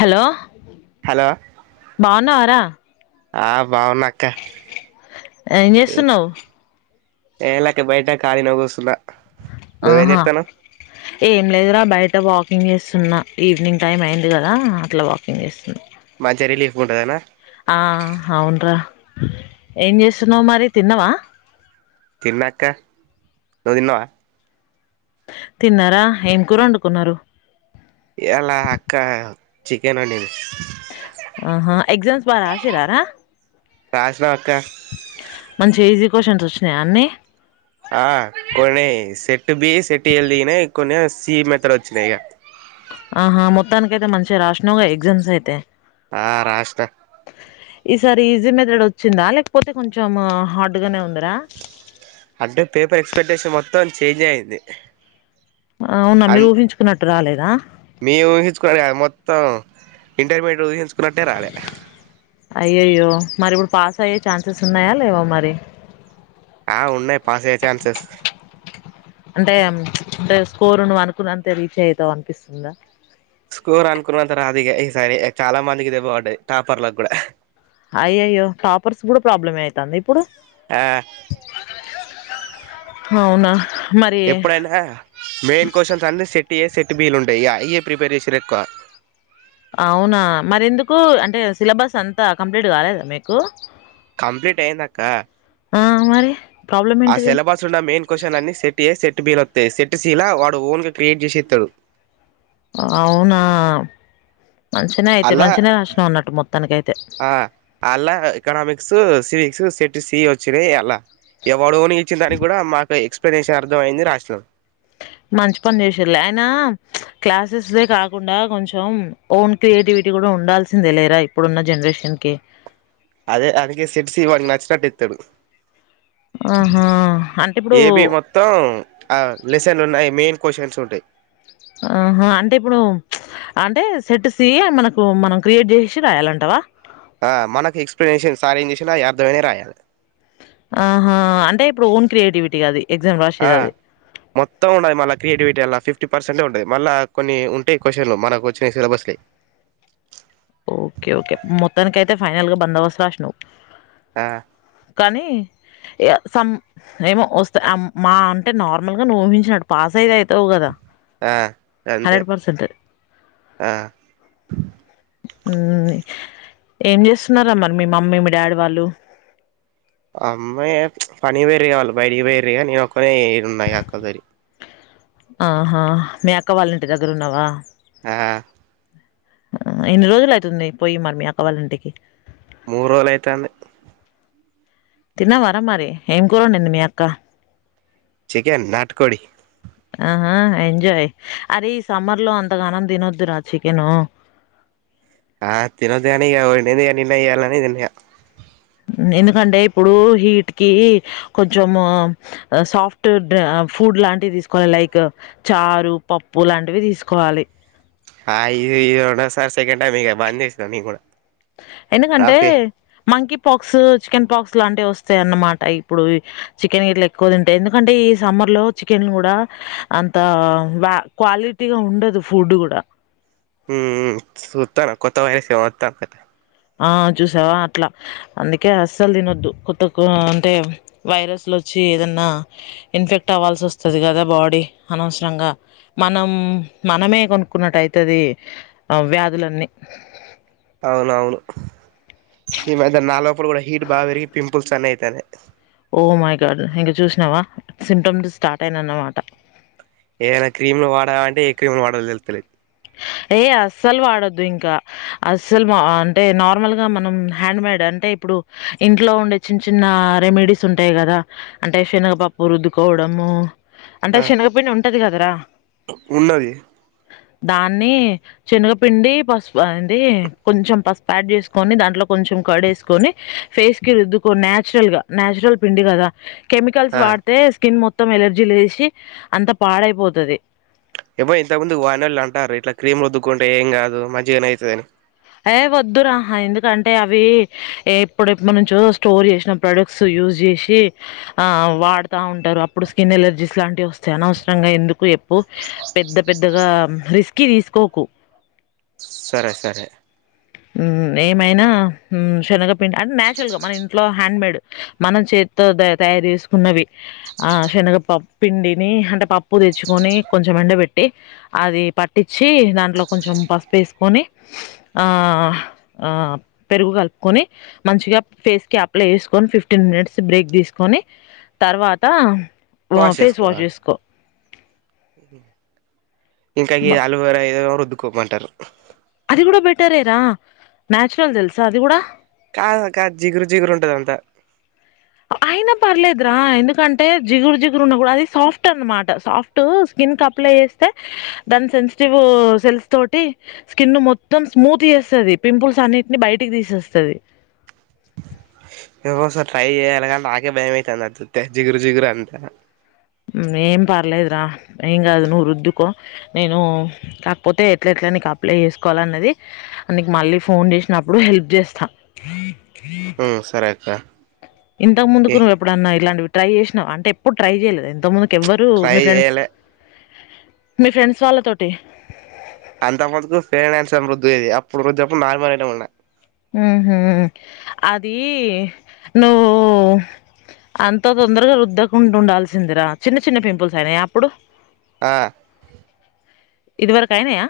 Hello hello బాగున్నావారా ఆ బావనక్క ఏం చేస్తున్నావు ఏలాకే బయట కాలకుస్తుున్నా దేవని ఆహా ఎత్తన ఏం లేదురా బయట వాకింగ్ చేస్తున్న ఈవినింగ్ టైం అయింది కదా అట్లా వాకింగ్ చేస్తున్నా మంచి రిలీఫ్గ ఉంటదనా ఆ అవున్రా ఏం చేస్తున్నావు మరి తిన్నావా తిన్నా అక్కా నువ్వు తిన్నావా తిన్నారా ఏం కూర వండుకున్నారు ఇయాలా అక్క చికెన్ వండాను ఆహా ఎగ్జామ్స్ బాగా రాసిరారా రాసినా అక్క మంచి ఈజీ క్వశ్చన్స్ వచ్చినాయా అన్నీ ఆ కొనే సెట్ బి సెట్ ఎల్ దిగినాయి కొన్ని సి మెతడు వచ్చినా ఇక ఆహా మొత్తానిక అైతే మంచిషగా రాసినగా ఎగ్జామ్స్ అయితే ఆ రాస్తా ఈ సారి ఈజీ మెథెడ్ వచ్చిందా లేకపోతే కొంచెం హార్డ్ గానే ఉంది అంటే పేపర్ ఎక్స్పెక్టేషన్ మొత్తం మత్తం చేంజ్ అయిది ఆవున మిరూహించుకున్నట్ రాలేదా మీము ఊహించుకో కదా మొత్తం ఇంటర్మీడియట్ ఊహించ చసుుకు రొట్టే రాల అయ్యయ్యో మరి ఇప్పుడు పాస్ అయ్యే ఛాన్సెస్ ఉన్నాయా లేవా మరి ఆ ఉన్నాయి్ పాస్ అయ్యే ఛాన్సెస్ అంటే అంటే స్కోరు ను అనుకున్నంతే రీచ్ అయితావు అనిపిస్తుందా స్కోర్ అన్కుతా రాదు ఇగా ఈ సారి చాలా మంది ఇది దెబ్బపడది టాపర్లాగ్ కూడా అయ్యయ్యో కాపర్స్ కూడా ప్రాబ్లం అయితాంది ఆ అవునా మరి ఎప్పుడైనా మెయిన్ క్వశ్చన్స్ అన్ని సెట్ ఏ సెట్ సెట్ బీల్ ఉంటాయి అయ్యే ప్రిపేర్ చేసిరేక్కువ అవునా మరెందుకు అంటే సిలబస్ అంతా కంప్లీట్ కాలేదా మీకు కంప్లీట్ అయిందక్క ఆ మరి ప్రాబ్లం ఆ ఏంటిది సిలబస్ ఉన్న మెయిన్ క్వశ్చన్ అన్ని సెట్య సెట్ సెట్ బీల్ వస్తాయి సెట్ సీలా వాడు ఓన్ గా క్రియేట్ చేసి ఇతాడు. అ మంచిన అయితే అల్లా మంచిన రాస్నావ్ అన్నట్టు మొత్తానికియితే ఇకనోమిక్స్ సివిక్స్ సెట్ సి వచ్చినాయి అలా ఎవాడోని ఇచ్చిన దానికి కూడా మాకు ఎక్స్ ప్రదేశ అర్థంమయింది రాష్ట్రం మంచి పని చేసిర్లే అయినా క్లాసెస్ దే కాకుండా కొంచెం ఓన్ క్రియేటివిటీ కూడా ఉండాల్సిందే లేరా ఇప్పుడున్న జనరేషన్ కి తడు ఆహా అంటే ఇప్పుడు బి మొత్తం ఆ లెసన్లు ఉన్నాయి మెయిన్ క్వశ్చన్స్ ఉంటాయి. ఆహా అంటే ఇప్పుడు ప్చ్ అంటే సెట్ సి అ మనకు మనం క్రియేట్ చేసి రాయాలంటావా. ఆ మనకు ఎక్స్ప్లెనేషన్ సార్ ఏం చేసినా అర్థమైనావి రాయాలి. ఆహా అంటే ఇప్పుడు ఓన్ క్రియేటివిటీగా అది ఎగ్జామ్ ఆ రాసేదది. మొత్తం ఉండయ్ మళ్ళ క్రియేటివిటీ అలా ఫిఫ్ [unintelligible] పర్సెట్ ఉంటది మళ్ళ కొన్ని ఉంటాయి క్వశ్చన్లు మనకొచ్చిన సిలబస్ కై ఓకే ఓకే మొత్తానికి అయితే ఫైనల్ గా బందోబస్తు రాస్నావ్ ఆ కానీ ఎ సం ఏమో వస్తా అం మా అంటే నార్మల్ గా నువ్ ఊహించినట్ పాస్ అయిదే తవు కదా ఆ అంతే హండ్రెడ్ పర్సెంట్ ఆ మ్ ఏం చేస్తున్నారా మరి మీ మమ్మీ మీ డాడీ వాళ్ళు అమ్మాయి పనికి పోయిరి వాళ్ళు బయటికి పోయిరి నేనొక్కనే ఈడున్నా ఈ అక్క దొరి ఆహా మి అక్క వాళ్ళ ఇంటి దగ్గర ఉన్నవా ఆ ఎన్ని రోజులు అయితుంది పోయి మరి మీ అక్కవాళ్ళ ఇంటికి మూ రోలు అయితాంది తిన్నావారా మరి ఏం కురొండింది మీ అక్క చికెన్ నాట్కోడి ఆహా ఎంజాయ్ అరే ఈ సమ్మర్ లో అంతగానం తినొద్దు రా చికెను ఆ తినద్దు కానీ ఇగ వండింది [unintelligible] తిన్న ఎందుకంటే ఇప్పుడు హీట్ కి కొంచెము సాఫ్ట్ డ ఫుడ్ లాంటివి తీసుకోవాలి లైక్ చారు పప్పు లాంటివి తీసుకోవాలి ఆ ఇదే ఇదే రెండో సార్ సెకండ్ టైమ్ ఇగ బంద చేస్న నేన్ కూడా ఎందుకంటే రఫీ మంకీ పాక్స్ చికెన్ పాక్స్ ఇట్లాంటివి వస్తాయ అన్నమాట ఇప్పుడు చికెన్ ఇట్లా ఎక్కువ తింటే ఎందుకంటే ఈ సమ్మర్ లో చికెన్ కూడా అంత క్వాలిటీగా ఉండదు ఫుడ్ కూడా హ్మ్ సూత్తాను కొత్త వైరస్ వత్తాను కద ఆ చూసావా అట్లా అందుకే అస్సలు తినొద్దు కొత్త అంటే వైరస్ లో వచ్చి ఏదన్నా ఇన్ఫెక్ట్ అవ్వాల్సి వస్తుంది కదా బాడీ అనవసరంగా మనం మనమే కొనుక్కున్నటైతది వ్యాధులన్నీ అవునవును ఈ మధ్య నా లోపల కూడా హీట్ బాగా పెరిగి పింపుల్స్ అనే తనే ఓ మై గాడ్ ఇంక చూసినావా సిమ్టమ్స్ స్టార్ట్ అయిన అన్నమాట ఏదైనా క్రీమ్ లు వాడా అంటే ఏ క్రీమ్ లు వాడాలో తెలుత్తలేదు ఏయ అస్సలు వాడొద్దు ఇంకా అస్సలు మా అంటే నార్మల్గా మనం హ్యాండ్ మేడ్ అంటే ఇప్పుడు ఇంట్లో ఉండే చిన్న చిన్న రెమెడీస్ ఉంటాయి కదా అంటే శనగపప్పు రుద్దుకోవడము అంటే ఆ శనగపిడి ఉంటది కదరా ఉన్నది దా ని శనగపిండి పసుపు అంది కొంచెం పసుపు యాడ్ చేసుకొని దాంట్లో కొంచెం కర్డెసుకొని ఫేస్ కి రుద్దుకో నేచురల్ గా నాచురల్ పిండి కదా కెమికల్స్ ఆ వాడితే స్కిన్ మొత్తం మొత్తం ఎలర్జీ లేసి అంత పాడైపోతది ఇవో ఇంతకు ముందు వాయినోళ్ళు అంటారు. ఇట్లా క్రీమ్ రద్దుకుంటే ఏం కాదు మంచిగానే అయితదని అయేవ్ వద్దురా ఆ ఎందుకంటే, అవి ఎ ఎప్పుడ్ ఎప్పుడు నుంచో స్టోర్ చేసిన ప్రోడక్ట్స్ యూజ్ చేసి ఆ వాడుతా ఉం అప్పుడు స్కిన్ ఎలర్జీస్ లాంటివి, వస్తే అనసరంగా ఎందుకు ఎప్పు పెద్ద పెద్దగా రీస్కీ తీస్ కోకు సరే సరే ఏమైనా శనగ అంటే నేచురల్గా మన ఇంట్లో హ్యాండ్ మేడ్ మనం చేతితో తయారు చేసుకున్నవి ఆ శనగప పిండిని అంటే పప్పు తెచ్చుకొని కొంచెం ఎండ పెట్టి అది పట్టించి దాంట్లో కొంచెం పసుపు వేసుకొని ఆ పెరుగు కలుపుకొని మంచిగా ఫేస్ క్యాప్లో వేసుకొని ఫిఫ్టీన్ మినిట్స్ బ్రేక్ తీసుకొని తర్వాత ఆ ఫేస్ వాష్ చేసుకో హు మ్మ్ ఇంకా బ గీ ఆలువేర ఏదో రుద్ ద్దుక్కోమంటారు హ్ అది కూడా బెటరేరా న్యాచురల్ తెలుసా అది కూడా కాదు కాదు జిగురు జిగురు ఉంటది అంతా అయినా పర్లేదురా ఎందుకంటే, జిగురు జిగురు ఉన్నా కూడా అది సాఫ్ట్ అనమాట, సాఫ్ట్ స్కిన్ క అప్లై చేస్తే దాని సెన్సిటివ్ సెల్స్ తోటి స్కిన్ మొత్తం స్మూత్ చేస్తది. పింపుల్స్ అన్నిటిని బయటికి తీసేస్తది. ఏమో ఒసారి ట్రై చేయ్యలా కాన్ నాకే భయమైతంది. అది జూత్తే జిగురు జిగురు అంత మ్మ్ ఏం పర్లేదురా ఏం కాదు. నువ్వు రుద్దుకో నేను కాకపోతే, ఎట్లా ఎట్లా నీకు అప్లై చేసుకోవాల అన్నది. నీకు మళ్ళీ ఫోన్ చేసినప్పుడు హెల్ప్ చేస్తా. హు మ్మ్ సరే అక్క ఇంతకు ఏ ముందుకు నువ్వు ఎప్పుడన్నా ఇలాంటివి ట్రై చేసినావ్ అంటే ఎప్పుడు ట్రై చేయలేద ఎంతముందికి కేవ్వరు ట్రై మీ ఫ్రెండ్స్ చేయాలే మీ ఫ్రెండ్స్ వాళ్ళ తోటి అంత ముందుకు [unintelligible] అప్పుడు రుద్దెప్పుడు నార్మల్ అ వెటమ్ ఉన్డా హు మ్మ్ ఉ ఉ అది నువ్వు అంత తొందరగా రుద్దకుండా ఉండాల్సిందిరా, చిన్న చిన్న పింపుల్స్ అయినాయి అప్పుడు ఆ ఇది వరకయైనయా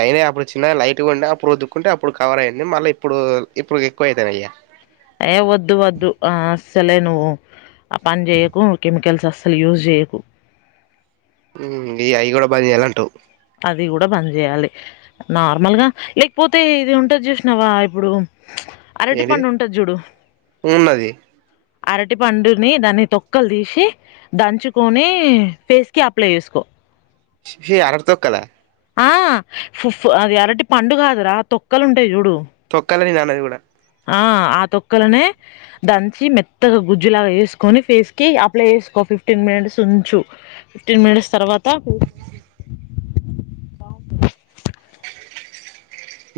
అయినయి అప్పుడు చిన్న లైట్ ఉండే అప్పుడు ఉతుక్కుంటే అప్పుడు కవర్ అయింది మళ్ళీ ఇప్పుడు ఇప్పుడు ఎక్కువ అవుతాన అయ అయే వద్దు వద్దు ఆ అస్సలే నువ్వు ఆ పని చేయకు కెమికల్స్ అస్సలు యూజ్ చేయకు హ్మ్ ఈ అయి కూడా బంద్ చేయాలంటావ్ అది కూడా బంద్ చేయాలి నార్మల్ గా లేకపోతే ఇది ఉంటది చూసినావా ఇప్పుడు ఏంటిది అరటిపండు ఉంటది ఉన్నది అరటి పండుని దాన్ని తొక్కలు తీసి దంచుకొని ఫేస్కి అప్లై చేసుకో ఛీ ఛీ అరటి తోక్క లా ఆ ఫు అది ఆరటి పండు కాదురా తొక్కలు ఉంటాయి చూడు తొక్కలని నా ది కూడా ఆ ఆ తొక్కలనే దంచి మెత్తగా గుజ్జులాగా వేసుకొని ఫేస్ కి అప్లై చేసుకో ఫిఫ్టీన్ మినిట్స్ ఉంచు ఫిఫ్టీన్ మినిట్స్ తర్వాత ఫేస్ వాష్ చేసుకో బాగుంటది.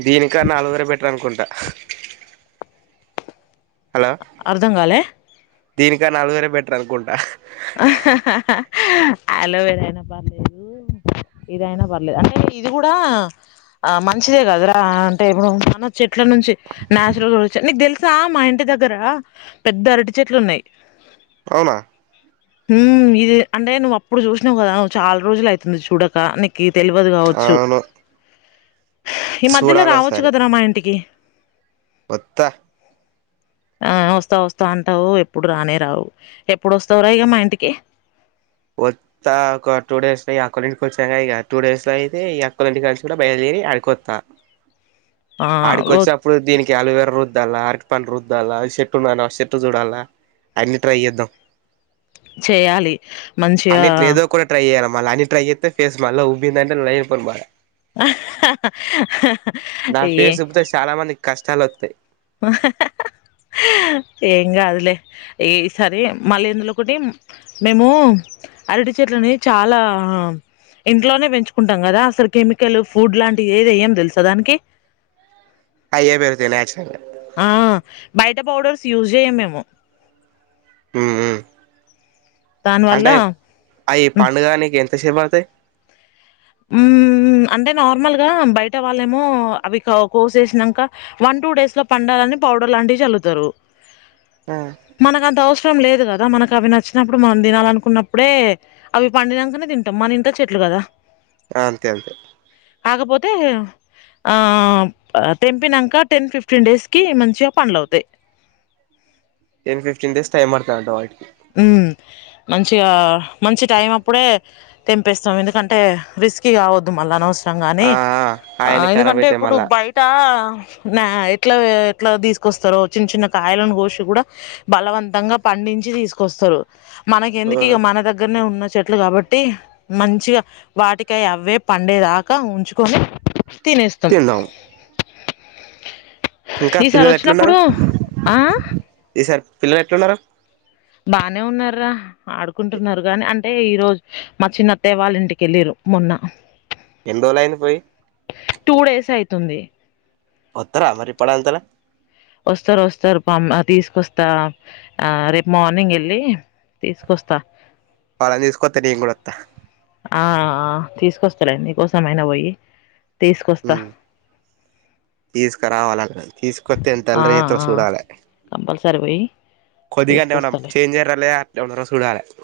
దీనికన్నా ఆలవేరా బెటర్ అనుకుంటా [unintelligible] అర్థం కాలే దీనికాన్న ఆలువేర బెటర్ అనుకుంటా అలోవేర అయినా పర్లేదు ఇదయినా పర్లేదు అంటే ఇది కూడా ఆ మంచిదే కదురా అంటే ఇప్పుడు మన చెట్ల నుంచి నేచురల్గా వచ్చా నీకు తెలి తెలుసా మా ఇంటి దగ్గరా పెద్ద అరటి చెట్లు ఉన్నాయి అవునా హు ఇది అంటే నువ్వు అప్పుడు చూసినావు కదా చాలా రోజులు అయితుంది చూడక నీకు తెలివదు కావచ్చు అవును ఈ మధ్యలో చూడాలి రావచ్చు కదార మా ఇంటికి ఓత్త ఆ వస్తా వస్తా అంటావు ఎప్పుడు రానే రావు ఏ ఏప్పుడు వస్తవురా ఇగా మా ఇంటికి ఓత్త ఒక టూ డేస్ లో అక్క ల్లు డింటికి వచ్చాగా ఇక టూ డేస్ లో అయితే ఈ అక్కఒళ్ళింటికానించి బయలుదేరి అడికొత్తా ఆ! ఆడికి రో వచ్చినప్పుడు దీనికి ఆల్వేరా ర రుద్దాలా అరటి పండు రుద్దాలా చెట్టు ఉంది అన్నావ్ చెట్టు చూడాలా అన్ని ట్రై చేద్దాం. చేయాలి మంచిగా అన్నింటి లేదో కూడా ట్రై అయ్యాలమ్ మ అని ట్రై చేస్తే ఫేస్ మల్లా ఉబ్బిందంటే [inaudible] నా ఏ ఫేస్ ఉబ్బితే చాలా మందికి కష్టాలు ఒత్తయి ఏం కాదులే ఈ సరి మళ్ళీ అందులో ఒకటి మేము అరటి చెట్లని చాలా ఇంట్లోనే పెంచుకుంటాం కదా అసలు కెమికల్ ఫుడ్ లాంటివి ఏదియ్యాం తెలుసా దానికి అయ్యే పేరుగుతాయి నేచరల్ గా ఆ బయట పౌడర్స్ యూస్ చెయ్యం మేము హు హు దాని వల్ల అంటే అవి పాండుగానికి ఎంత ఎంత సేపు పడ్తది ఉ అంటే నార్మల్గా బయట వాళ్ళేమో అవి కోసేసినాక వన్ టూ డేస్ లో పండాలని పౌడర్ లాంటివి చల్లువుతారు మనకంత అవసరం రం లేదు కదా మనకు అవి నచ్చినప్పుడు మనం తినాలనుకున్నప్పుడే అవి పండినంకనే తింటాం మన ఇంట్లో చెట్లు కదా అంతే అంతే కాకపోతే ఆ తెంపినంక టెన్ ఫిఫ్టీన్ డేస్కి మంచిగ పండ్లు అవుతాయి టెన్ ఫిఫ్టీన్ డేస్ టైం పడతాదంట వాటికి హ్మ్ మంచిగా మంచి టైం అప్పుడే తెంపేస్తాం ఎందుకంటే రిస్కీ కావద్దు మళ్ళా అనవసరం గానీ ఆ ఆ ఆయన్ని ఖరాబ్ ఎందుకంటే అయితాయి ఇప్పుడు మళ్ళా బయట మ్య ఎట్లా ఎట్లా తీసుకొస్తారో చిన్న చిన్న కాయలను కోసి కూడ బలవంతంగా పండించి తీసుకొ కొస్తరు మనకి ఎందుకు ఇగ మన దగ్గరనే ఉన్న చెట్లు కాబట్టి మంచిగ వాటికయి అవే పండేదాకా ఉంచుకొని తినేస్తాం తిందాం ఇంకా ఈసారి పిల్లలు ఎట్లున్నారు వచ్చినప్పుడు ఆ ఈసారి పిల్లలు ఎట్లున్నారు బానే ఉన్నారా ఆడుకుంటున్నారు గాని అంటే ఈరోజు మా చిన్నత్తయ్య వాళ్ళ ఇంటికెల్లిరు మొన్న ఎన్ని రోజులయింది పోయి టూ డేస్ అయితుంది తర మరి పడ అంతల వస్తారు వస్తారు పామ్ నా తీసుకొస్తా ఆ రేపు మార్నింగ్ ఎళ్ళి తీసుకొస్తా వాళ్లని తీసుకొత్త నేనుకుడోత్త ఆ ఆ తీసుకొస్తలే నీకోసం అయినా పోయి తీసుకొస్తా ఉం తీసుకరావాల తీసుకొత్తే ఎంత ఆ అల్లరి చెత్తారో ఆ చూడాలి కంపల్సరీ పోయి కొద్దిగాంటే ఏమన్నా తీసుకొస్తాలే చేంజ్ అయ్యిర్ర లే అట్లే ఉన్నారో చూడాలి